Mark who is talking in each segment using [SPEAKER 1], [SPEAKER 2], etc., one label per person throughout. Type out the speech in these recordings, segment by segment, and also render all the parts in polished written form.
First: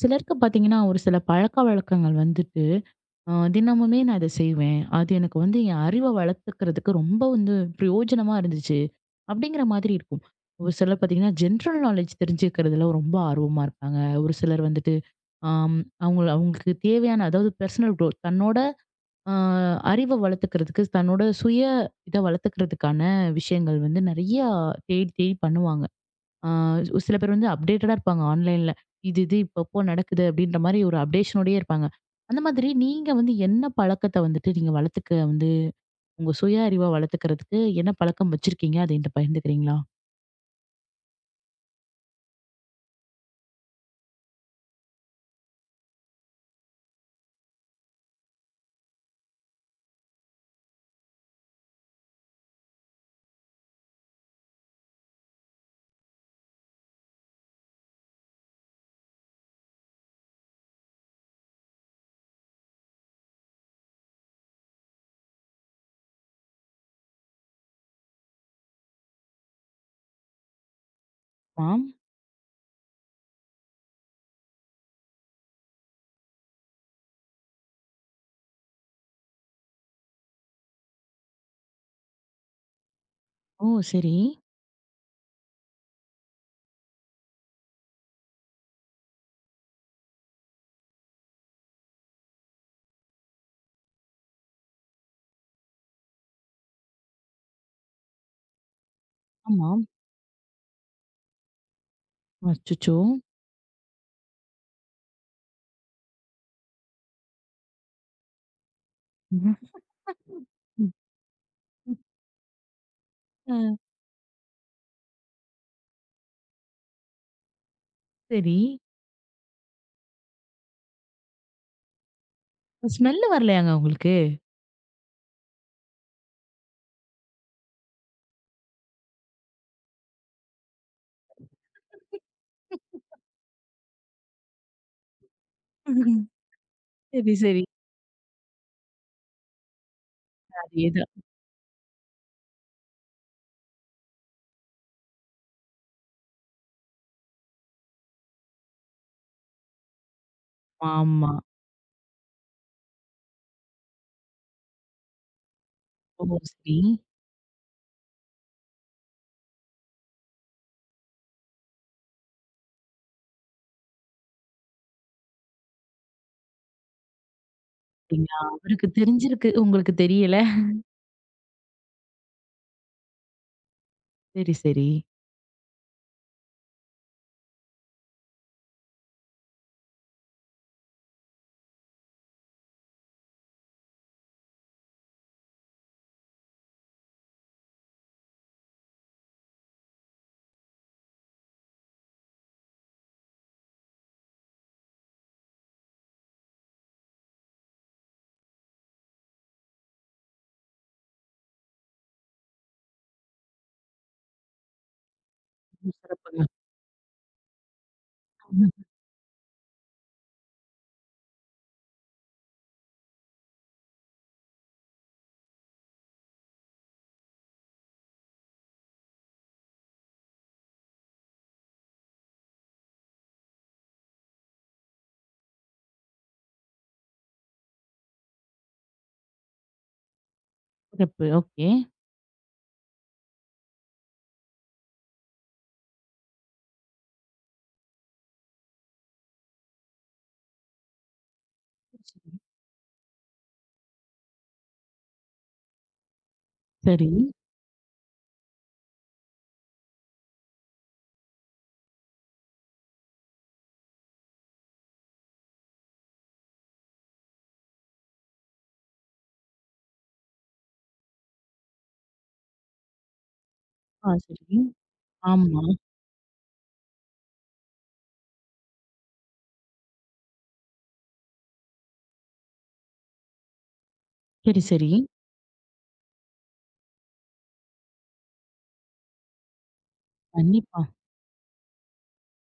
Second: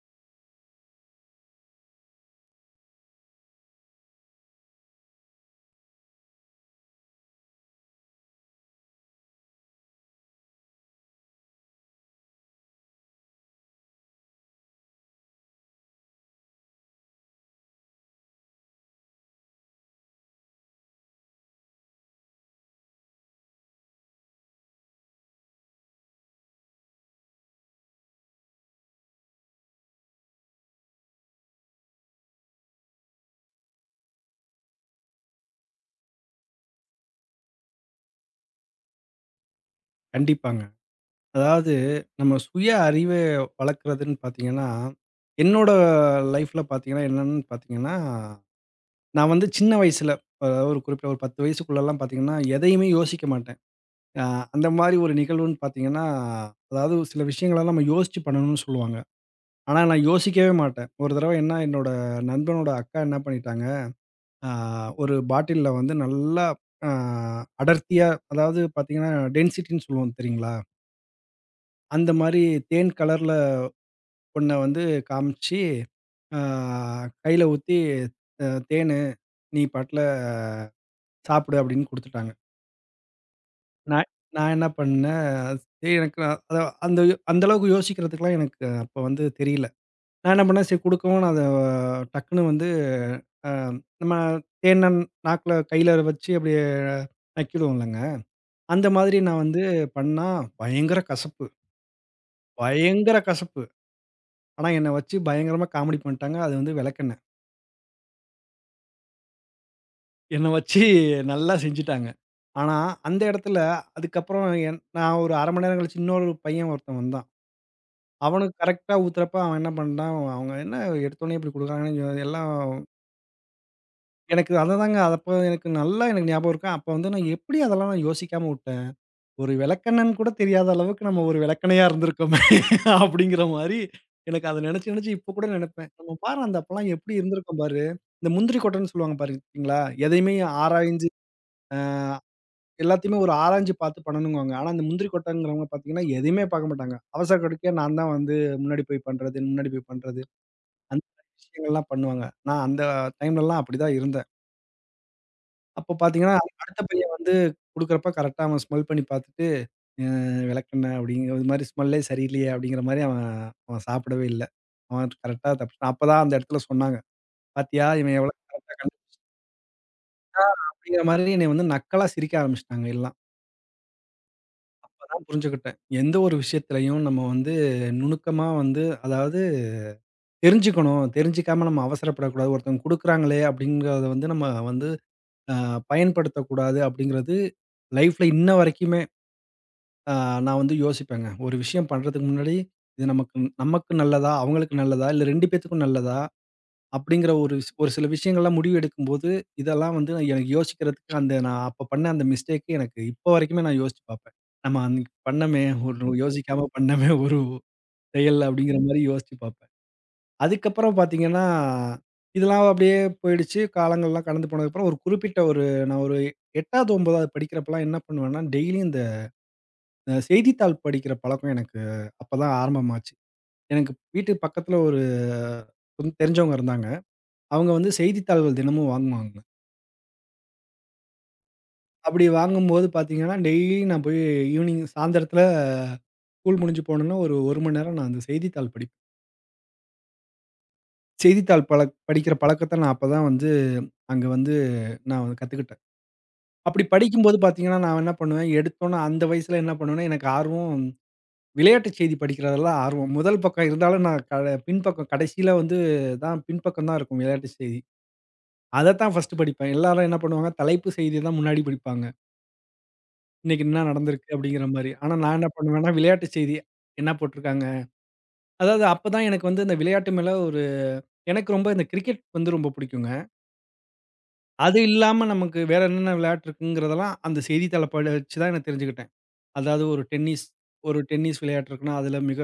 [SPEAKER 1] சிலருக்கு பாத்தீங்கன்னா, ஒரு சில பழக்கவழக்கங்கள் வந்துட்டு, தினமுமே நான் இத செய்வேன். அது எனக்கு வந்து என் அறிவ வளர்த்துக்கிறதுக்கு ரொம்ப வந்து பிரயோஜனமா இருந்துச்சு. அப்படிங்கிற மாதிரி இருக்கும். ஒரு சிலர் பாத்தீங்கன்னா, ஜென்ரல் நாலேட்ஜ் தெரிஞ்சுக்கிறதுல ரொம்ப ஆர்வமா இருப்பாங்க. ஒரு சிலர் வந்துட்டு, ஆம். அவங்கள அவங்களுக்கு தேவையான அதாவது பெர்சனல் குரோத் தன்னோட அ அறிவ வளர்த்துக்கிறதுக்கு, தன்னோட சுய இத வளர்த்துக்கிறதுக்கான விஷயங்கள் வந்து நெறையா தேடி தேடி பண்ணுவாங்க. ஆ, சில பேர் வந்து அப்டேட்டடா இருப்பாங்க ஆன்லைன்ல. இது இது இப்பப்போ நடக்குது அப்டின்ற மாரி ஒரு அப்டேஷனோடயே இருப்பாங்க. அந்த மாதிரி நீங்க வந்து என்ன பழக்கத்த வந்துட்டு நீங்க வளர்த்துக்க வந்து உங்க சுய அறிவா வளர்த்துக்கிறதுக்கு என்ன பழக்கம் வச்சிருக்கீங்க? அத என்ட்ட பகிர்ந்துக்கிறீங்களா?
[SPEAKER 2] கண்டிப்பாங்க. அதாவது நம்ம சுய அறிவ வளர்க்குறதுன்னு பார்த்தீங்கன்னா, என்னோட லைஃப்ல பார்த்தீங்கன்னா என்னன்னு பார்த்தீங்கன்னா, நான் வந்து சின்ன வயசுல அதாவது ஒரு குறிப்பிட்ட ஒரு 10 வயசுக்குள்ளலாம் பார்த்தீங்கன்னா, எதையுமே யோசிக்க மாட்டேன். அ அந்த மாரி ஒரு நிகழ்வுன்னு பார்த்தீங்கன்னா, அதாவது சில விஷயங்களலாம் நம்ம யோசிச்சு பண்ணணும்னு சொல்லுவாங்க. ஆனா நான் யோசிக்கவே மாட்டேன். ஒரு தடவ என்ன என்னோட நண்பனோட அக்கா என்ன பண்ணிட்டாங்க, அ ஒரு பாட்டில்ல வந்து நல்லா அ அடர்த்தியா அதாவது பார்த்தீங்கன்னா டென்சிட்டின்னு சொல்லுவோம் தெரியுங்களா?
[SPEAKER 1] ஆம்.
[SPEAKER 2] அந்த மாரி தேன் கலர்ல பொண்ண வந்து காமிச்சு, ஆ கையில ஊத்தி "தேனு, நீ பாட்டுல சாப்பிடு" அப்படின்னு குடுத்துட்டாங்க.
[SPEAKER 1] ஓ!
[SPEAKER 2] நான்
[SPEAKER 1] சரி.
[SPEAKER 2] நான் என்ன பண்ணேன், சரி எனக்கு நான் அத அந்த அந்த அளவுக்கு யோசிக்கிறதுக்குலாம் எனக்கு அப்ப வந்து தெரியல. நான் என்ன பண்ணேன், சரி குடுக்கவும் நான் அத டக்குன்னு வந்து அ நம்ம தேன நாக்குல கையில வச்சு அப்படியே நக்கிடுவோம்லங்க. அந்த மாதிரி நான் வந்து
[SPEAKER 1] ஆமா.
[SPEAKER 2] பண்ணா பயங்கர கசப்பு,
[SPEAKER 1] அச்சச்சோ!
[SPEAKER 2] பயங்கர கசப்பு. ஆனா, என்ன வச்சு பயங்கரமா காமெடி பண்ணிட்டாங்க. அது வந்து விளக்கெண்ணெய். என்ன வச்சு நல்லா செஞ்சுட்டாங்க. ஆனா, அந்த
[SPEAKER 1] ஆ.
[SPEAKER 2] இடத்துல அதுக்கப்புறம் நான் ஒரு 1/2 மணி நேரம் கழிச்சு இன்னொரு பையன் ஒருத்தன் வந்தான். அவனுக்கு
[SPEAKER 1] சரி.
[SPEAKER 2] கரெக்ட்டா ஊத்துறப்ப அவன் என்ன பண்ணிட்டான், அவங்க என்ன எடுத்தோனே இப்படி குடுக்குறாங்கன்னு எல்லாம்
[SPEAKER 1] ஸ்மெல் வரலையாங்க உங்களுக்கு?
[SPEAKER 2] எனக்கு அததாங்க அப்ப எனக்கு நல்லா எனக்கு ஞாபகம் இருக்கு. அப்ப வந்து நான் எப்படி அதெல்லாம் நான் யோசிக்காம விட்டேன். ஒரு விளக்கண்ணன்னு கூட தெரியாத அளவுக்கு நம்ம ஒரு விளக்கணையா இருந்திருக்கோமே அப்படிங்கிற மாரி எனக்கு அத நினைச்சு நினைச்சு இப்ப கூட நினைப்பேன். நம்ம
[SPEAKER 1] ம்ஹும்.
[SPEAKER 2] பாரு அந்த அப்பலாம் எப்படி
[SPEAKER 1] சரி,
[SPEAKER 2] இருந்திருக்கோம்
[SPEAKER 1] சரி.
[SPEAKER 2] பாரு. இந்த முந்திரி கொட்டைன்னு சொல்லுவாங்க பாத்தீங்களா? எதையுமே ஆராய்ஞ்சு
[SPEAKER 1] அதேதான்.
[SPEAKER 2] எல்லாத்தையுமே ஒரு ஆராய்ஞ்சு பார்த்து பண்ணணுங்குவாங்க. ஆனா, இந்த முந்திரி கொட்டைங்கிறவங்க பார்த்தீங்கன்னா, எதையுமே பார்க்க மாட்டாங்க. அவசர கடைக்கு நான் தான் வந்து முன்னாடி போய் பண்றது, முன்னாடி போய் பண்றது. அந்த மாரி
[SPEAKER 1] ஆமா.
[SPEAKER 2] விஷயங்கள்லாம் பண்ணுவாங்க. நான் அந்த டைம்லலாம் அப்படிதான் இருந்தேன். அப்போ
[SPEAKER 1] ஓ!
[SPEAKER 2] பார்த்தீங்கன்னா,
[SPEAKER 1] சரி.
[SPEAKER 2] அடுத்த பையன் வந்து குடுக்குறப்ப கரெக்ட்டா அவன் ஸ்மெல் பண்ணி பார்த்துட்டு, "அ விளக்கெண்ணெ" அப்படிங்கிற ஒரு மாரி ஸ்மெல்லே சரியில்லையே அப்படிங்கிற மாரி அவன் அவன் சாப்பிடவே இல்ல. அவன் கரெக்ட்டா தப்பிச்சான். அப்பதான் அந்த இடத்துல சொன்னாங்க. "பார்த்தியா இவன் எவ்வளோ
[SPEAKER 1] அப்டிங்களா?
[SPEAKER 2] கரெக்ட்டா
[SPEAKER 1] அவருக்கு
[SPEAKER 2] கண்டுபிடிச்சா"
[SPEAKER 1] தெரிஞ்சிருக்கு. உங்களுக்கு தெரியல.
[SPEAKER 2] அப்படிங்கிற மாரி என்னைய வந்து நக்கலா சிரிக்க ஆரம்பிச்சுட்டாங்க எல்லாம்.
[SPEAKER 1] சரி, சரி.
[SPEAKER 2] நான் புரிஞ்சுக்கிட்டேன். எந்த ஒரு விஷயத்திலயும் நம்ம வந்து நுணுக்கமா வந்து அதாவது தெரிஞ்சுக்கணும். தெரிஞ்சுக்காம நம்ம அவசரப்படக்கூடாது. ஒருத்தவங்க குடுக்குறாங்களே அப்படிங்கிறத வந்து நம்ம வந்து அ பயன்படுத்தக்கூடாது அப்படிங்கிறது லைஃப்ல இன்ன வரைக்குமே அ நான் வந்து யோசிப்பேங்க. ஒரு விஷயம் பண்றதுக்கு முன்னாடி இது நமக்கு நமக்கு நல்லதா? அவங்களுக்கு நல்லதா? இல்ல 2 பேத்துக்கும் நல்லதா? அப்படிங்கிற ஒரு ஒரு சில விஷயங்கள்லாம் முடிவு எடுக்கும்போது, இதெல்லாம் வந்து எனக்கு யோசிக்கிறதுக்கு அந்த நான் அப்ப பண்ண அந்த மிஸ்டேக் எனக்கு இப்போ வரைக்குமே நான் யோசிச்சு பார்ப்பேன். நம்ம அன்னைக்கு பண்ணமே
[SPEAKER 1] ம்,
[SPEAKER 2] ஒரு
[SPEAKER 1] சிறப்புங்க.
[SPEAKER 2] யோசிக்காம பண்ணமே ஒரு செயல்
[SPEAKER 1] ம்,
[SPEAKER 2] அப்படிங்கிற மாரி யோசிச்சு பார்ப்பேன். அதுக்கப்புறம் பார்த்தீங்கன்னா, இதெல்லாம் அப்படியே போயிடுச்சு. காலங்கள்லாம் கடந்து போனதுக்கப்புறம் ஒரு குறிப்பிட்ட ஒரு நான் ஒரு 8வது 9வது படிக்கிறப்பலாம் என்ன பண்ணுவேன்னா, டெய்லியும் இந்த செய்தித்தாள் படிக்கிற பழக்கம் எனக்கு அப்பதான் ஆரம்பமாச்சு. எனக்கு வீட்டு பக்கத்துல ஒரு தெரிஞ்சவங்க இருந்தாங்க. அவங்க வந்து செய்தித்தாள்கள் தினமும் வாங்குவாங்க.
[SPEAKER 1] சிறப்பு. ஓகே.
[SPEAKER 2] அப்படி வாங்கும்போது பார்த்தீங்கன்னா, டெய்லி நான் போய் ஈவினிங் சாயந்தரத்தில ஸ்கூல் முடிஞ்சு போனோனே ஒரு 1 மணி நேரம் நான் அந்த செய்தித்தாள் படிப்பேன். செய்தித்தாள் படிக்கிற பழக்கத்த நான் அப்ப தான் வந்து அங்க வந்து நான் வந்து கத்துக்கிட்டேன். அப்படி
[SPEAKER 1] சரி.
[SPEAKER 2] படிக்கும்போது பார்த்தீங்கன்னா, நான் என்ன பண்ணுவேன், எடுத்தோனே அந்த வயசுல என்ன பண்ணுவேன்னா, எனக்கு ஆர்வம் விளையாட்டு செய்தி படிக்கிறதுல ஆர்வம். முதல் பக்கம் இருந்தாலும் நான் பின்பக்கம் கடைசியில வந்து தான் பின்பக்கம் தான் இருக்கும் விளையாட்டு செய்தி. அத தான் ஃபர்ஸ்ட்டு படிப்பேன். எல்லாரும் என்ன பண்ணுவாங்க, தலைப்பு செய்தி தான் முன்னாடி படிப்பாங்க. இன்னைக்கு என்ன
[SPEAKER 1] ஆ,
[SPEAKER 2] நடந்திருக்கு
[SPEAKER 1] சரி.
[SPEAKER 2] அப்படிங்கிற மாரி. ஆனா நான் என்ன
[SPEAKER 1] ஆமா.
[SPEAKER 2] பண்ணுவேன்னா, விளையாட்டு செய்தி என்ன போட்டிருக்காங்க. அதாவது அப்பதான் எனக்கு வந்து இந்த விளையாட்டு மேல ஒரு எனக்கு ரொம்ப இந்த கிரிக்கெட் வந்து ரொம்ப புடிக்குங்க.
[SPEAKER 1] சரி,
[SPEAKER 2] அது
[SPEAKER 1] சரி.
[SPEAKER 2] இல்லாம நமக்கு வேற என்னென்ன விளையாட்டு இருக்குங்கிறதெல்லாம் அந்த செய்தித்தாள படிச்சு தான் நான் தெரிஞ்சுக்கிட்டேன். அதாவது ஒரு டென்னிஸ்
[SPEAKER 1] கண்டிப்பா.
[SPEAKER 2] ஒரு டென்னிஸ் விளையாட்டு இருக்குன்னா, அதில மிக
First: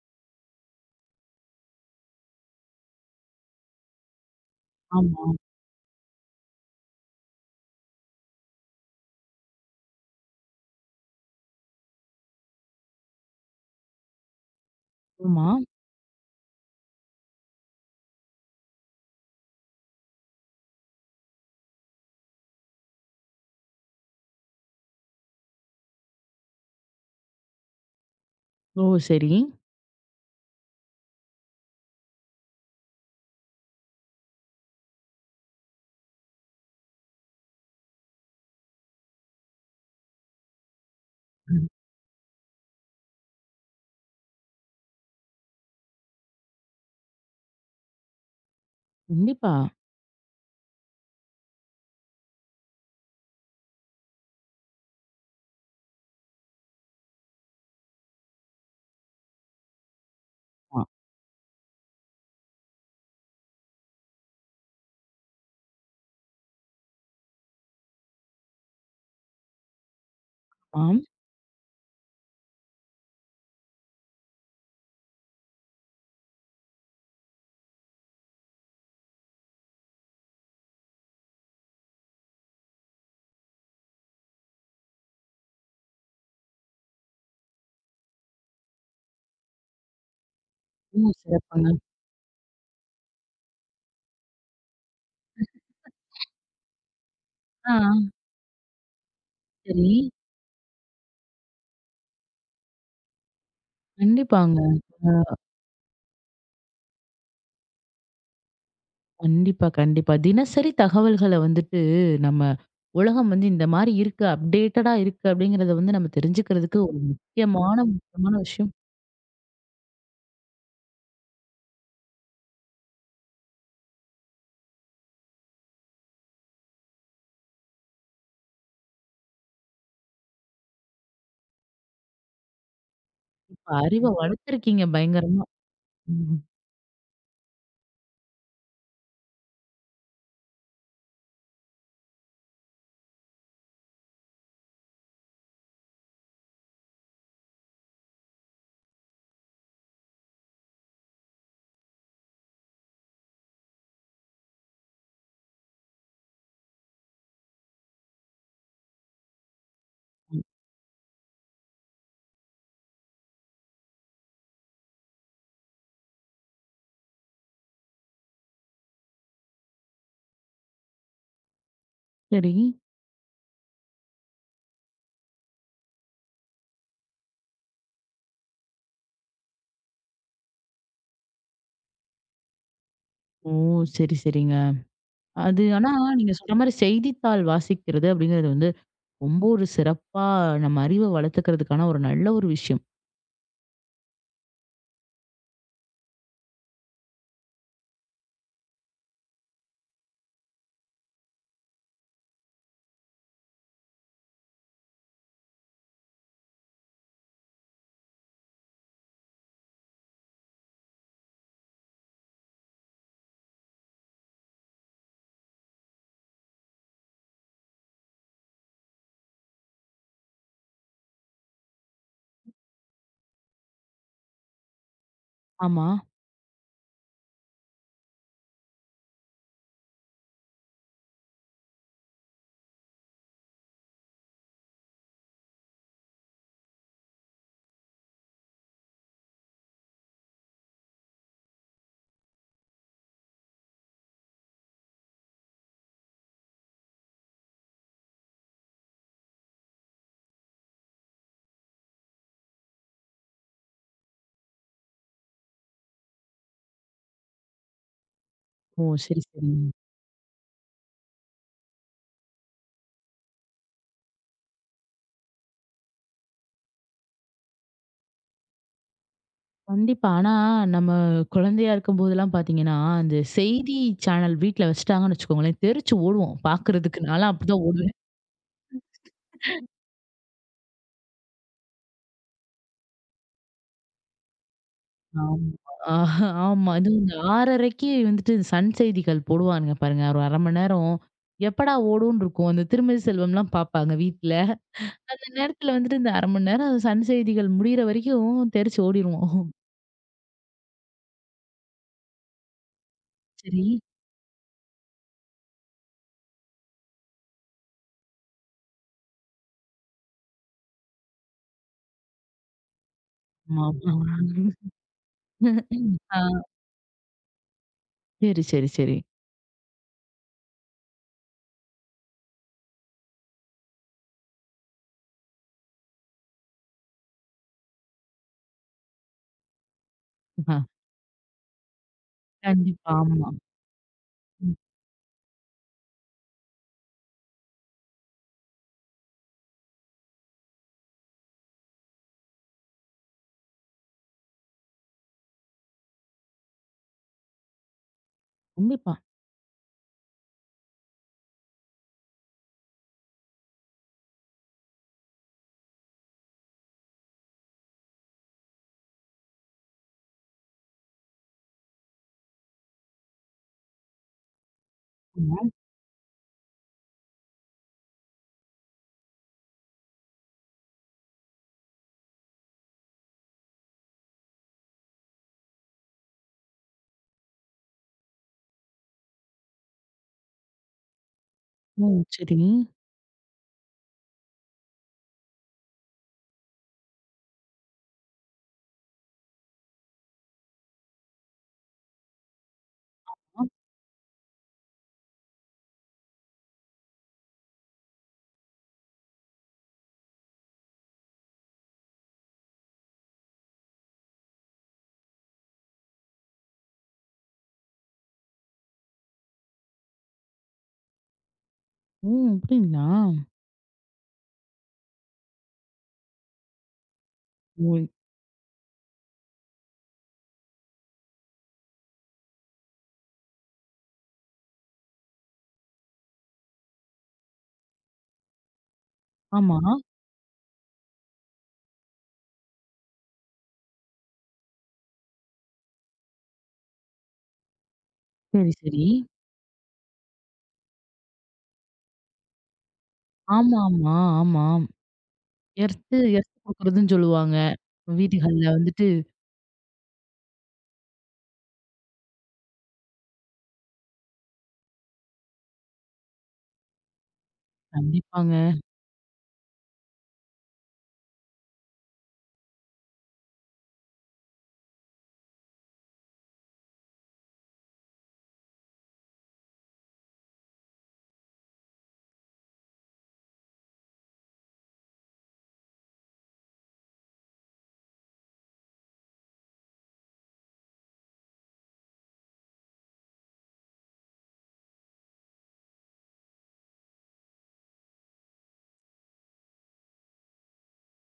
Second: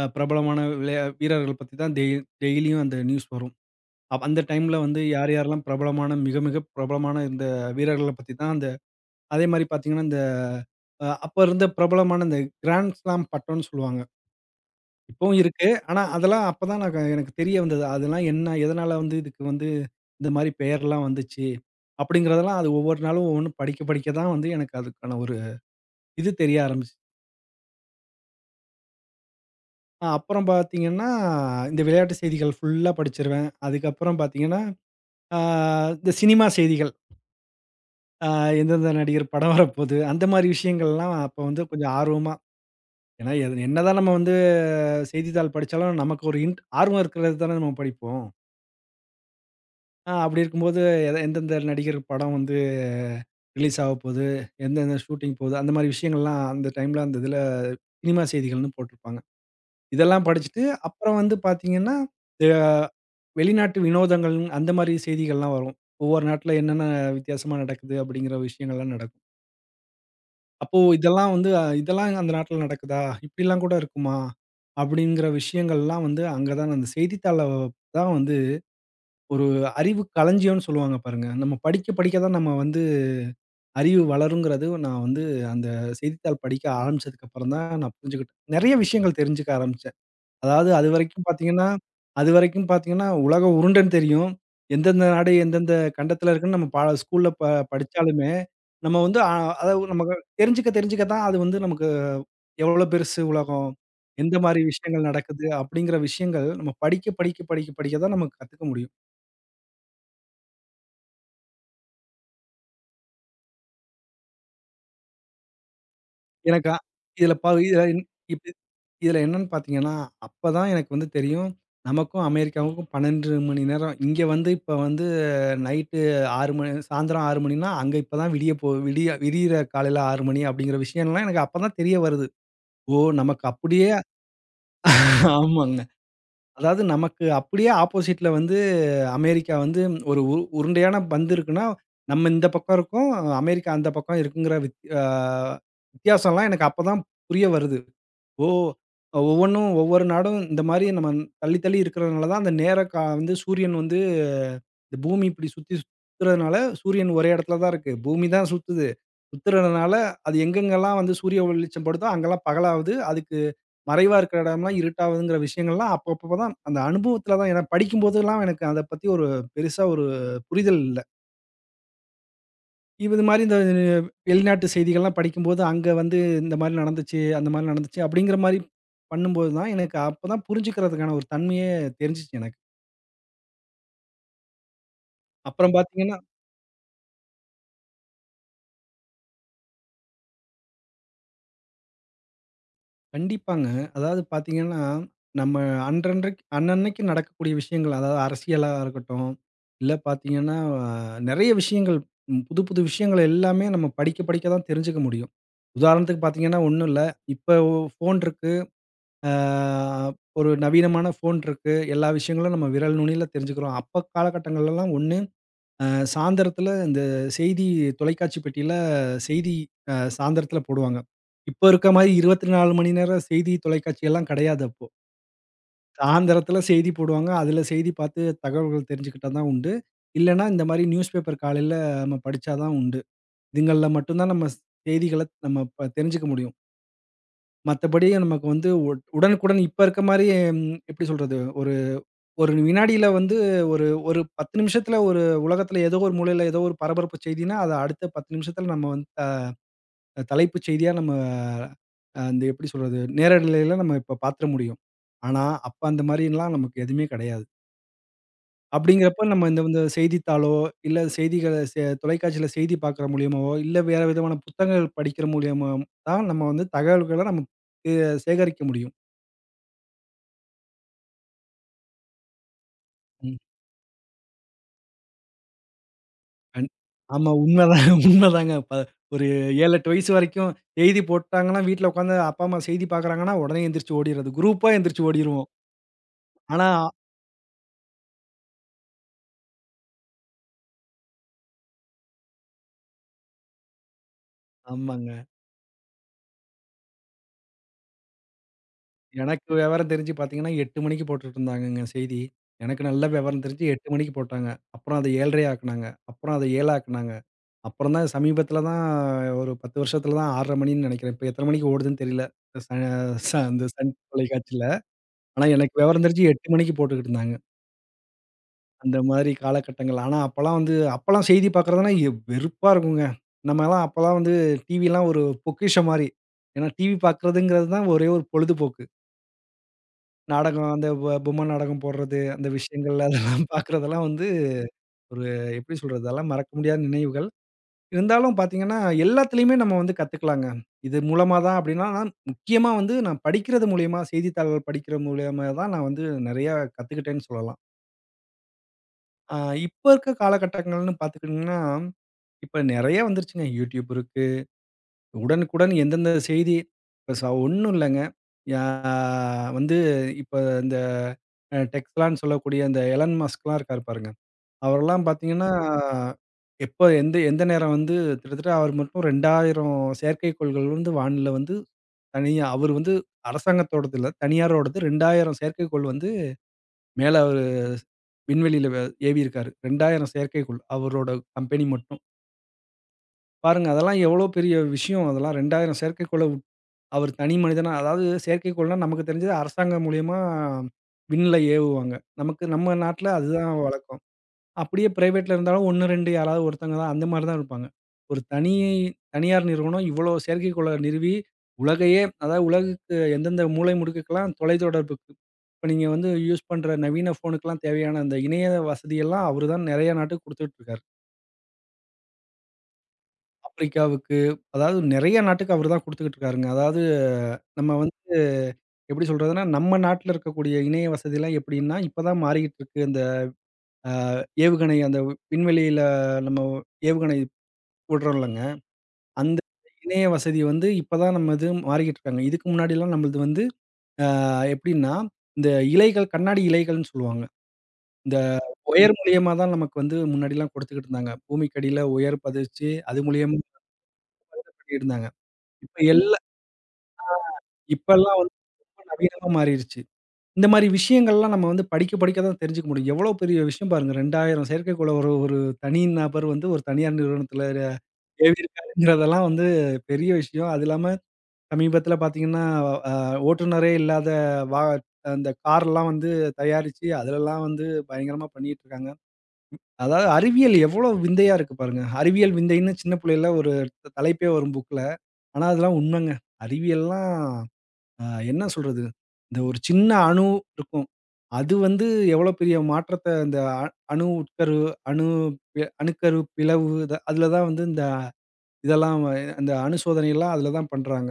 [SPEAKER 2] பிரபலமான வீரர்கள் பத்தி தான் டெய்லியும் அந்த நியூஸ் வரும். அந்த டைம்ல வந்து
[SPEAKER 1] ஆமா.
[SPEAKER 2] யார் யாரெல்லாம் பிரபலமான மிக மிக பிரபலமான இந்த வீரர்கள பத்தி தான் அந்த அதே மாரி பார்த்தீங்கன்னா, இந்த அப்ப இருந்த பிரபலமான இந்த கிராண்ட் ஸ்லாம் பட்டம்னு சொல்லுவாங்க. இப்பவும்
[SPEAKER 1] ஆமா.
[SPEAKER 2] இருக்கு. ஆனா, அதெல்லாம் அப்பதான் நான் எனக்கு தெரிய வந்தது. அதெல்லாம் என்ன? எதனால வந்து இதுக்கு வந்து இந்த மாரி பெயர்லாம் வந்துச்சு? அப்படிங்கிறதெல்லாம் அது ஒவ்வொரு நாளும் ஒவ்வொன்னும் படிக்க படிக்க தான் வந்து எனக்கு அதுக்கான ஒரு இது தெரிய ஆரம்பிச்சுச்சு.
[SPEAKER 1] ஓ! சரி.
[SPEAKER 2] அப்புறம் பார்த்தீங்கன்னா, இந்த விளையாட்டு செய்திகள் ஃபுல்லா படிச்சுருவேன். அதுக்கப்புறம் பார்த்தீங்கன்னா, ஆ இந்த சினிமா செய்திகள். அ எந்தெந்த நடிகர் படம் வரப்போகுது? அந்த மாரி விஷயங்கள்லாம் அப்ப வந்து
[SPEAKER 1] ம்.
[SPEAKER 2] கொஞ்சம் ஆர்வமா ஏன்னா, எது என்னதான் நம்ம வந்து செய்தித்தாள் படிச்சாலும் நமக்கு ஒரு ஆர்வம் இருக்கிறது தானே நம்ம படிப்போம்.
[SPEAKER 1] கண்டிப்பா.
[SPEAKER 2] அப்படி இருக்கும்போது, எந்தெந்த நடிகர் படம் வந்து ரிலீஸ் ஆகப்போது, எந்தெந்த ஷூட்டிங் போது, அந்த மாரி விஷயங்கள்லாம் அந்த டைம்ல அந்த இதுல சினிமா செய்திகள்னு போட்டிருப்பாங்க. இதெல்லாம் படிச்சுட்டு,
[SPEAKER 1] ஆ,
[SPEAKER 2] அப்புறம் வந்து பார்த்தீங்கன்னா, அ வெளிநாட்டு வினோதங்கள் அந்த மாரி செய்திகள்லாம் வரும். ஒவ்வொரு நாட்ல என்னென்ன வித்தியாசமா நடக்குது அப்படிங்கிற விஷயங்கள்லாம் நடக்கும். அப்போ
[SPEAKER 1] ஆம்.
[SPEAKER 2] இதெல்லாம் வந்து இதெல்லாம் அந்த நாட்ல நடக்குதா? இப்படிலாம் கூட இருக்குமா? அப்படிங்கிற விஷயங்கள்லாம் வந்து அங்க தான் அந்த செய்தித்தாள தான் வந்து ஒரு அறிவு களஞ்சியம்னு சொல்லுவாங்க பாருங்க. நம்ம படிக்க படிக்க தான் நம்ம வந்து அறிவு வளருங்கிறது நான் வந்து அந்த செய்தித்தாள் படிக்க ஆரம்பிச்சதுக்கப்புறம் தான் நான் புரிஞ்சுக்கிட்டேன். நெறைய விஷயங்கள் தெரிஞ்சுக்க ஆரம்பிச்சேன். அதாவது
[SPEAKER 1] ம். சிறப்புங்க.
[SPEAKER 2] அதுவரைக்கும் பார்த்தீங்கன்னா, உலகம் உருண்டன்னு தெரியும். எந்தெந்த நாடு எந்தெந்த கண்டத்தில இருக்குன்னு நம்ம ஸ்கூல்ல
[SPEAKER 1] ஆ,
[SPEAKER 2] படிச்சாலுமே, நம்ம வந்து அதாவது
[SPEAKER 1] சரி.
[SPEAKER 2] நமக்கு தெரிஞ்சுக்க தெரிஞ்சுக்க தான் அது வந்து நமக்கு எவ்வளோ பெருசு உலகம், எந்த
[SPEAKER 1] கண்டிப்பாங்க.
[SPEAKER 2] மாரி விஷயங்கள்
[SPEAKER 1] ஆ,
[SPEAKER 2] நடக்குது அப்படிங்கிற விஷயங்கள் நம்ம படிக்க படிக்க படிக்க படிக்க தான் நம்ம கத்துக்க முடியும்.
[SPEAKER 1] கண்டிப்பா, கண்டிப்பா. தினசரி தகவல்கள வந்துட்டு நம்ம உலகம் வந்து இந்த மாரி இருக்கு, அப்டேட்டடா இருக்கு அப்டிங்கிறத வந்து நம்ம
[SPEAKER 2] எனக்கு
[SPEAKER 1] தெரிஞ்சுக்கிறதுக்கு ஒரு
[SPEAKER 2] இதுல
[SPEAKER 1] முக்கியமான,
[SPEAKER 2] இதுல
[SPEAKER 1] முக்கியமான
[SPEAKER 2] இப்
[SPEAKER 1] விஷயம்.
[SPEAKER 2] இதுல என்னன்னு பார்த்தீங்கன்னா, அப்பதான் எனக்கு வந்து தெரியும். நமக்கும் அமெரிக்காவுக்கும் 12 மணி நேரம். இங்க வந்து இப்ப வந்து நைட்டு 6 மணி சாயந்தரம் 6 மணின்னா, அங்க இப்பதான் விடிய விடியிற காலையில 6 மணி அப்படிங்கிற விஷயம்லாம் எனக்கு அப்பதான் தெரிய வருது. ஓ! நமக்கு
[SPEAKER 1] இப்ப
[SPEAKER 2] அப்படியே
[SPEAKER 1] அறிவ வளர்த்துருக்கீங்க பயங்கரமா.
[SPEAKER 2] ஆமாங்க.
[SPEAKER 1] ம்.
[SPEAKER 2] அதாவது நமக்கு அப்படியே ஆப்போசிட்ல வந்து அமெரிக்கா வந்து ஒரு உருண்டையான பந்து இருக்குன்னா, நம்ம இந்த பக்கம் இருக்கோம். அமெரிக்கா அந்த பக்கம் இருக்குங்கிற வித்தியாசம்லாம் எனக்கு அப்பதான் புரிய வருது. ஓ! ஒவ்வொன்னும் ஒவ்வொரு நாடும் இந்த மாரி நம்ம தள்ளி, தள்ளி இருக்கிறதுனால தான் அந்த நேர கா வந்து சூரியன் வந்து இந்த பூமி இப்படி சுத்தி சுத்துறதுனால சூரியன் ஒரே இடத்துல தான் இருக்கு. பூமி தான் சுத்துது. சுத்துறதுனால அது
[SPEAKER 1] ம்.
[SPEAKER 2] எங்கெங்கலாம் வந்து சூரிய வெளிச்சம் படுதோ அங்கலாம் பகலாவுது. அதுக்கு மறைவா இருக்கிற இடம்லாம் இருட்டாவுதுங்கிற விஷயங்கள்லாம் அப்பப்போ தான் அந்த அனுபவத்துல தான் ஏன்னா படிக்கும்போதெல்லாம் எனக்கு அத பத்தி ஒரு பெருசா ஒரு புரிதல் இல்ல.
[SPEAKER 1] சரி.
[SPEAKER 2] இது மாரி இந்த வெளிநாட்டு செய்திகள்லாம் படிக்கும்போது, அங்க வந்து இந்த மாரி நடந்துச்சு, அந்த மாரி நடந்துச்சு அப்படிங்கிற மாரி பண்ணும்போது தான், எனக்கு அப்பதான் புரிஞ்சுக்கிறதுக்கான ஒரு தன்மையே தெரிஞ்சுச்சு எனக்கு.
[SPEAKER 1] ஓ! சரி, சரிங்க. அது
[SPEAKER 2] அப்புறம்
[SPEAKER 1] ஆனா
[SPEAKER 2] பார்த்தீங்கன்னா
[SPEAKER 1] நீங்க சொல்ற மாரி செய்தித்தாள் வாசிக்கிறது அப்படிங்கிறது வந்து ரொம்ப ஒரு சிறப்பா நம்ம அறிவை வளர்த்துக்கிறதுக்கான ஒரு நல்ல ஒரு விஷயம்.
[SPEAKER 2] கண்டிப்பாங்க. அதாவது பார்த்தீங்கன்னா, நம்ம அன்றன்றைக்கு அன்னன்னைக்கு நடக்கக்கூடிய விஷயங்கள், அதாவது அரசியலா இருக்கட்டும், இல்ல பார்த்தீங்கன்னா நெறைய விஷயங்கள், புது புது விஷயங்கள் எல்லாமே நம்ம படிக்க படிக்க தான் தெரிஞ்சுக்க முடியும். உதாரணத்துக்கு பார்த்தீங்கன்னா, ஒண்ணும் இல்ல. இப்ப ஃபோன் இருக்கு. ஆ ஒரு நவீனமான ஃபோன் இருக்கு. எல்லா விஷயங்களும் நம்ம விரல் நுனியில தெரிஞ்சுக்கிறோம். அப்ப காலகட்டங்கள்லலாம் ஒண்ணு அ சாயந்தரத்தில இந்த செய்தி தொலைக்காட்சி பெட்டியில செய்தி சாயந்தரத்தில போடுவாங்க. இப்ப இருக்க மாரி 24 மணி நேரம் செய்தி தொலைக்காட்சி எல்லாம் கிடையாது அப்போ.
[SPEAKER 1] ஆமா.
[SPEAKER 2] சாயந்தரத்தில செய்தி போடுவாங்க. அதில செய்தி பார்த்து தகவல்கள் தெரிஞ்சுக்கிட்டா தான் உண்டு. இல்லன்னா இந்த மாரி நியூஸ் பேப்பர் காலையில நம்ம படிச்சா தான் உண்டு. இதுங்கள்ல மட்டும் தான் நம்ம செய்திகள நம்ம தெரிஞ்சுக்க முடியும். மத்தபடி நமக்கு வந்து உடனுக்குடன் இப்ப இருக்க மாரி ம் எப்படி சொல்றது? ஒரு ஒரு வினாடியில வந்து ஒரு ஒரு 10 நிமிஷத்துல ஒரு உலகத்துல ஏதோ ஒரு மூலையில ஏதோ ஒரு பரபரப்பு செய்தின்னா, அத அடுத்த 10 நிமிஷத்துல நம்ம வந்து தலைப்புச் செய்தியா நம்ம அந்த எப்படி சொல்றது? நேரலையில நம்ம இப்ப பாத்துற முடியும். ஆனா, அப்ப அந்த மாரிலாம் நமக்கு எதுவுமே கெடையாது.
[SPEAKER 1] ஓ!
[SPEAKER 2] அப்படிங்கிறப்ப
[SPEAKER 1] சரி,
[SPEAKER 2] நம்ம இந்த
[SPEAKER 1] சரிங்க.
[SPEAKER 2] இந்த செய்தித்தாளோ, இல்ல செய்திகள தொலைக்காட்சியில செய்தி பாக்குற மூலியமாவோ, இல்ல வேற விதமான புத்தகங்கள் படிக்கிற மூலியமா தான் நம்ம வந்து தகவல்கள நம்ம அ சேகரிக்க முடியும்.
[SPEAKER 1] கண்டிப்பா. ஆனா நம்ம குழந்தையா இருக்கும்போதெல்லாம் பார்த்தீங்கன்னா, அந்த செய்தி சேனல் வீட்ல வச்சுட்டாங்கன்னு வச்சுக்கோங்களேன், தெரிச்சு ஓடுவோம்
[SPEAKER 2] கண்
[SPEAKER 1] பார்க்கறதுக்கு.
[SPEAKER 2] ஆமா.
[SPEAKER 1] நான்லாம் அப்படிதான்
[SPEAKER 2] உண்மதான்
[SPEAKER 1] ஓடுவேன்.
[SPEAKER 2] உண்மதாங்க. ஒரு 7, 8 வயசு வரைக்கும் செய்தி போட்டாங்கன்னா, வீட்ல உட்காந்து அப்பா, அம்மா செய்தி பார்க்குறாங்கன்னா, உடனே எந்திரிச்சு ஓடிர்றது. குரூப்பா எந்திரிச்சு ஓடிருவோம்.
[SPEAKER 1] ஆமா. ஆஹ்,
[SPEAKER 2] ஆனா
[SPEAKER 1] ஆமா. அதுவும் இந்த 6:30க்கு வந்துட்டு இந்த சன் செய்திகள் போடுவானுங்க பாருங்க. ஒரு 1/2 மணி நேரம். எப்படா ஓடும்னு இருக்கும். அந்த திருமதி செல்வம்லாம் பார்ப்பாங்க வீட்ல.
[SPEAKER 2] ஆமாங்க.
[SPEAKER 1] அந்த நேரத்துல வந்துட்டு இந்த 1/2 மணி நேரம் அந்த சன் செய்திகள் முடியிற வரைக்கும் தெறிச்சு ஓடிருவோம்.
[SPEAKER 2] எனக்கு விவரம் தெரிஞ்சு பார்த்தீங்கன்னா, 8 மணிக்கு போட்டுட்டுருந்தாங்கங்க செய்தி. எனக்கு நல்ல விவரம் தெரிஞ்சு
[SPEAKER 1] சரி.
[SPEAKER 2] 8 மணிக்கு போட்டாங்க. அப்புறம் அத 7:30 ஆக்குனாங்க. அப்புறம் அத 7 ஆக்குனாங்க. அப்புறம் தான் சமீபத்தில தான் ஒரு 10 வருஷத்தில தான் 6:30 மணின்னு நெனைக்கிறேன். இப்ப எத்தன மணிக்கு ஓடுதுன்னு தெரியல. ச ச அந்த
[SPEAKER 1] ஆமா,
[SPEAKER 2] சன்
[SPEAKER 1] ஆமா.
[SPEAKER 2] தொலைக்காட்சியில. ஆனா எனக்கு விவரம் தெரிஞ்சு
[SPEAKER 1] ஆ.
[SPEAKER 2] 8 மணிக்கு போட்டுக்கிட்டுருந்தாங்க.
[SPEAKER 1] சரி, சரி, சரி.
[SPEAKER 2] அந்த மாதிரி காலகட்டங்கள். ஆனா, அப்பலாம் வந்து அப்பலாம் செய்தி பார்க்குறதுனா வெறுப்பா இருக்குங்க. நம்மலாம் அப்பலாம் வந்து டிவிலாம் ஒரு பொக்கிஷம் மாரி. ஏன்னா, டிவி பார்க்குறதுங்கிறது தான் ஒரே ஒரு பொழுதுபோக்கு.
[SPEAKER 1] ஆ.
[SPEAKER 2] நாடகம் அந்த பொம்மை நாடகம் போடுறது, அந்த
[SPEAKER 1] கண்டிப்பா.
[SPEAKER 2] விஷயங்கள்
[SPEAKER 1] ஆமா.
[SPEAKER 2] அதெல்லாம் பார்க்குறதெல்லாம் வந்து
[SPEAKER 1] ம்.
[SPEAKER 2] ஒரு எப்படி சொல்றது? அதெல்லாம் மறக்க முடியாத நினைவுகள். இருந்தாலும் பார்த்தீங்கன்னா, எல்லாத்துலயுமே நம்ம வந்து கத்துக்கலாங்க. இது மூலமா தான் அப்படின்னா, நான் முக்கியமா வந்து நான் படிக்கிறது மூலியமா, செய்தித்தாள்கள் படிக்கிற மூலியமா தான் நான் வந்து நெறையா கத்துக்கிட்டேன்னு சொல்லலாம்.
[SPEAKER 1] கண்டிப்பா.
[SPEAKER 2] ஆ இப்ப இருக்க காலகட்டங்கள்னு பார்த்துக்கிட்டீங்கன்னா, இப்ப நெறைய வந்துருச்சுங்க. YouTube இருக்கு. உடனுக்குடன் எந்தெந்த செய்தி இப்ப ஒண்ணும் இல்லங்க. யா வந்து இப்ப இந்த டெக்ஸ்லான்னு சொல்லக்கூடிய அந்த எலன் மஸ்க்லாம் இருக்காரு பாருங்க. அவரெல்லாம்
[SPEAKER 1] ஆமா.
[SPEAKER 2] பார்த்தீங்கன்னா, எப்ப எந்த எந்த நேரம் வந்து கிட்டத்தட்ட அவர் மட்டும் 2000 செயற்கைக்கோள்கள் வந்து வானில வந்து தனியா அவரு வந்து அரசாங்கத்தோடது இல்ல, தனியாரோடது 2000 செயற்கைக்கோள் வந்து மேல அவரு விண்வெளியில ஏவியிருக்காரு. 2000 செயற்கைக்கோள். அவரோட கம்பெனி
[SPEAKER 1] ஓ!
[SPEAKER 2] மட்டும்.
[SPEAKER 1] சரி.
[SPEAKER 2] பாருங்க அதெல்லாம் எவ்வளோ பெரிய விஷயம். அதெல்லாம் 2000 செயற்கைக்கோள அவர் தனி மனிதனா அதாவது செயற்கைக்கோள்னா நமக்கு தெரிஞ்சது அரசாங்கம் மூலியமா விண்ல ஏவுவாங்க. நமக்கு நம்ம நாட்ல
[SPEAKER 1] ஆ.
[SPEAKER 2] அதுதான் வழக்கம். அப்படியே பிரைவேட்ல இருந்தாலும் 1, 2 யாராவது ஒருத்தவங்க தான் அந்த மாரி தான் இருப்பாங்க. ஒரு தனியார் நிறுவனம் இவ்வளோ செயற்கைக்கோள நிறுவி உலகையே அதாவது உலகுக்கு எந்தெந்த மூலை முடுக்குக்கெல்லாம் தொலைத்தொடர்புக்கு இப்ப நீங்க வந்து யூஸ் பண்ற நவீன ஃபோனுக்கெல்லாம் தேவையான அந்த இணைய வசதியெல்லாம் அவரு தான் நெறைய நாட்டுக்கு குடுத்துட்டு இருக்காரு.
[SPEAKER 1] ஓ! அப்டிங்களா?
[SPEAKER 2] ஆப்பிரிக்காவுக்கு அதாவது நெறைய நாட்டுக்கு அவரு தான் குடுத்துக்கிட்டு இருக்காருங்க. அதாவது நம்ம
[SPEAKER 1] ஓய்.
[SPEAKER 2] வந்து எப்படி சொல்றதுன்னா, நம்ம நாட்ல இருக்கக்கூடிய இணைய வசதிலாம் எப்படின்னா, இப்ப தான் மாறிக்கிட்டு இருக்கு. இந்த ஏவுகணை அந்த விண்வெளியில நம்ம ஏவுகணை விடுறோம்லங்க. அந்த
[SPEAKER 1] ஆமா.
[SPEAKER 2] இணைய வசதி வந்து இப்பதான் நம்ம இது மாறிக்கிட்டு இருக்காங்க. இதுக்கு முன்னாடிலாம் நம்மளது வந்து அ எப்படின்னா, இந்த இலைகள் கண்ணாடி இலைகள்ன்னு சொல்லுவாங்க. இந்த
[SPEAKER 1] சரி, சரி.
[SPEAKER 2] ஒயர் மூலியமா தான் நமக்கு வந்து முன்னாடிலாம் கொடுத்துக்கிட்டு இருந்தாங்க. பூமிக்கடியில ஒயர் பதிச்சு, அது மூலியமா
[SPEAKER 1] ஆமா, ஆமா, ஆமா.
[SPEAKER 2] இருந்தாங்க. இப்ப
[SPEAKER 1] எர்த்து
[SPEAKER 2] எல்லா
[SPEAKER 1] எர்த்து குடுக்குறதுன்னு சொல்லுவாங்க.
[SPEAKER 2] இப்பல்லாம் வந்து
[SPEAKER 1] வீடுகள்ல வந்துட்டு
[SPEAKER 2] நவீனமா மாறிருச்சு. இந்த மாரி விஷயங்கள்லாம் நம்ம வந்து படிக்க படிக்க தான் தெரிஞ்சுக்க முடியும். எவ்வளோ பெரிய விஷயம் பாருங்க. 2000 செயற்கைக்கோள ஒரு ஒரு தனி நபர் வந்து ஒரு தனியார் நிறுவனத்தில
[SPEAKER 1] கண்டிப்பாங்க.
[SPEAKER 2] ஏவியிருக்காருங்கிறதெல்லாம் வந்து பெரிய விஷயம். அது இல்லாம சமீபத்தில பார்த்தீங்கன்னா, அ ஓட்டுநரே இல்லாத வா அந்த கார்லாம் வந்து தயாரிச்சு, அதுலலாம் வந்து பயங்கரமா பண்ணிட்டுருக்காங்க. அதாவது அறிவியல் எவ்வளோ விந்தையா இருக்கு பாருங்க. அறிவியல் விந்தைன்னு சின்ன புள்ளையில ஒரு தலைப்பே வரும் புக்ல. ஆனா அதெல்லாம் உண்மைங்க. அறிவியல்லாம் என்ன சொல்றது? இந்த ஒரு சின்ன அணு இருக்கும். அது வந்து எவ்வளோ பெரிய மாற்றத்த இந்த அணு உட்கரு, அணு அணுக்கரு பிளவு, இத அதுல தான் வந்து இந்த இதெல்லாம் அந்த அணு சோதனைலாம் அதுல தான் பண்றாங்க.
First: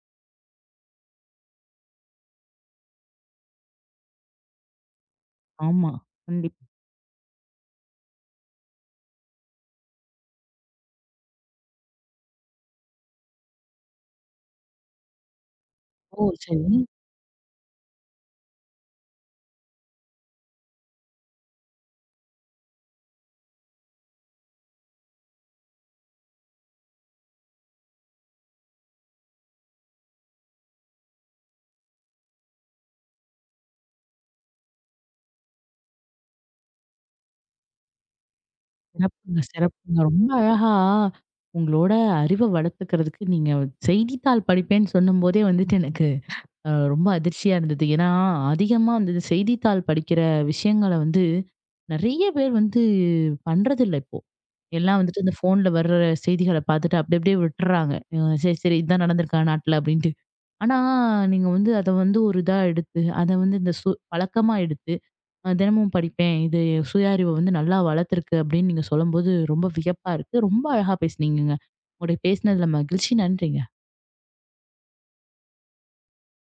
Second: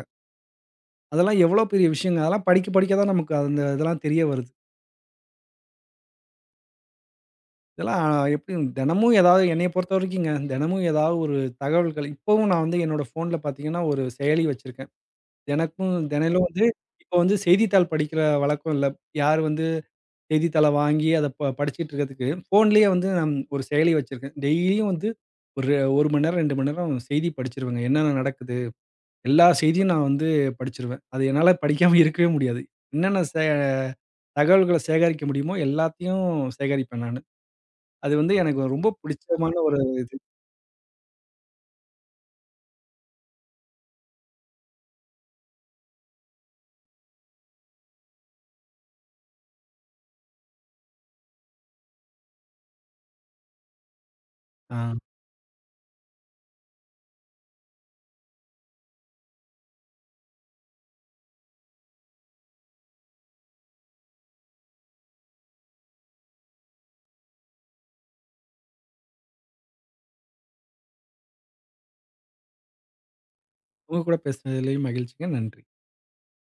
[SPEAKER 2] அதெல்லாம் எவ்வளோ பெரிய விஷயங்க. அதெல்லாம் படிக்க படிக்க தான் நமக்கு அந்த இதெல்லாம் தெரிய வருது.
[SPEAKER 1] ஆமா. கண்டிப்பா.
[SPEAKER 2] இதெல்லாம் எப்படியும் தினமும் ஏதாவது என்னைய பொறுத்தவரைக்குங்க, தினமும் ஏதாவது ஒரு தகவல்கள் இப்பவும் நான் வந்து என்னோட ஃபோன்ல பார்த்தீங்கன்னா, ஒரு செயலி வச்சிருக்கேன். எனக்கும்
[SPEAKER 1] ஓ!
[SPEAKER 2] தினையிலும் வந்து
[SPEAKER 1] சரி.
[SPEAKER 2] இப்போ வந்து செய்தித்தாள் படிக்கிற வழக்கம் இல்ல. யார் வந்து செய்தித்தாள வாங்கி அத படிச்சுட்டு இருக்கிறதுக்கு, ஃபோன்லேயே வந்து நான் ஒரு செயலி வச்சிருக்கேன். டெய்லியும் வந்து ஒரு 1 மணி நேரம், 2 மணி நேரம் செய்தி படிச்சுருவேங்க. என்னென்ன நடக்குது? எல்லா செய்தியும் நான் வந்து படிச்சுருவேன். அது என்னால படிக்காம இருக்கவே முடியாது. என்னென்ன தகவல்கள சேகரிக்க முடியுமோ எல்லாத்தையும் சேகரிப்பேன் நானு. அது வந்து எனக்கு ரொம்ப
[SPEAKER 1] சிறப்புங்க,
[SPEAKER 2] பிடிச்சமான ஒரு
[SPEAKER 1] சிறப்புங்க.
[SPEAKER 2] இது.
[SPEAKER 1] ரொம்ப அழகா உங்களோட அறிவ வளர்த்துக்கிறதுக்கு நீங்க செய்தித்தாள் படிப்பேன்னு சொல்லும்போதே வந்துட்டு எனக்கு ரொம்ப அதிர்ச்சியா இருந்தது. ஏன்னா, அதிகமா வந்து செய்தித்தாள் படிக்கிற விஷயங்கள வந்து நெறைய பேர் வந்து பண்றதில்ல இப்போ.
[SPEAKER 2] ஆ.
[SPEAKER 1] எல்லாம் வந்துட்டு இந்த ஃபோன்ல வர்ற செய்திகள பார்த்துட்டு அப்படி அப்படியே விட்டுர்றாங்க. சரி, சரி இதான் நடந்திருக்கா நாட்டுல அப்படின்ட்டு. ஆனா, நீங்க வந்து அத வந்து ஒரு இதா எடுத்து, அத வந்து இந்த சு பழக்கமா எடுத்து தினமும் படிப்பேன். இது சுய அறிவ வந்து நல்லா வளர்த்துருக்கு அப்படின்னு நீங்க சொல்லும்போது ரொம்ப வியப்பா இருக்கு. ரொம்ப அழகா பேசுனீங்கங்க. உங்களுடைய பேசினதுல மகிழ்ச்சி. நன்றிங்க.
[SPEAKER 2] உங்க கூட பேசுனதுலயும் மகிழ்ச்சிங்க. நன்றி.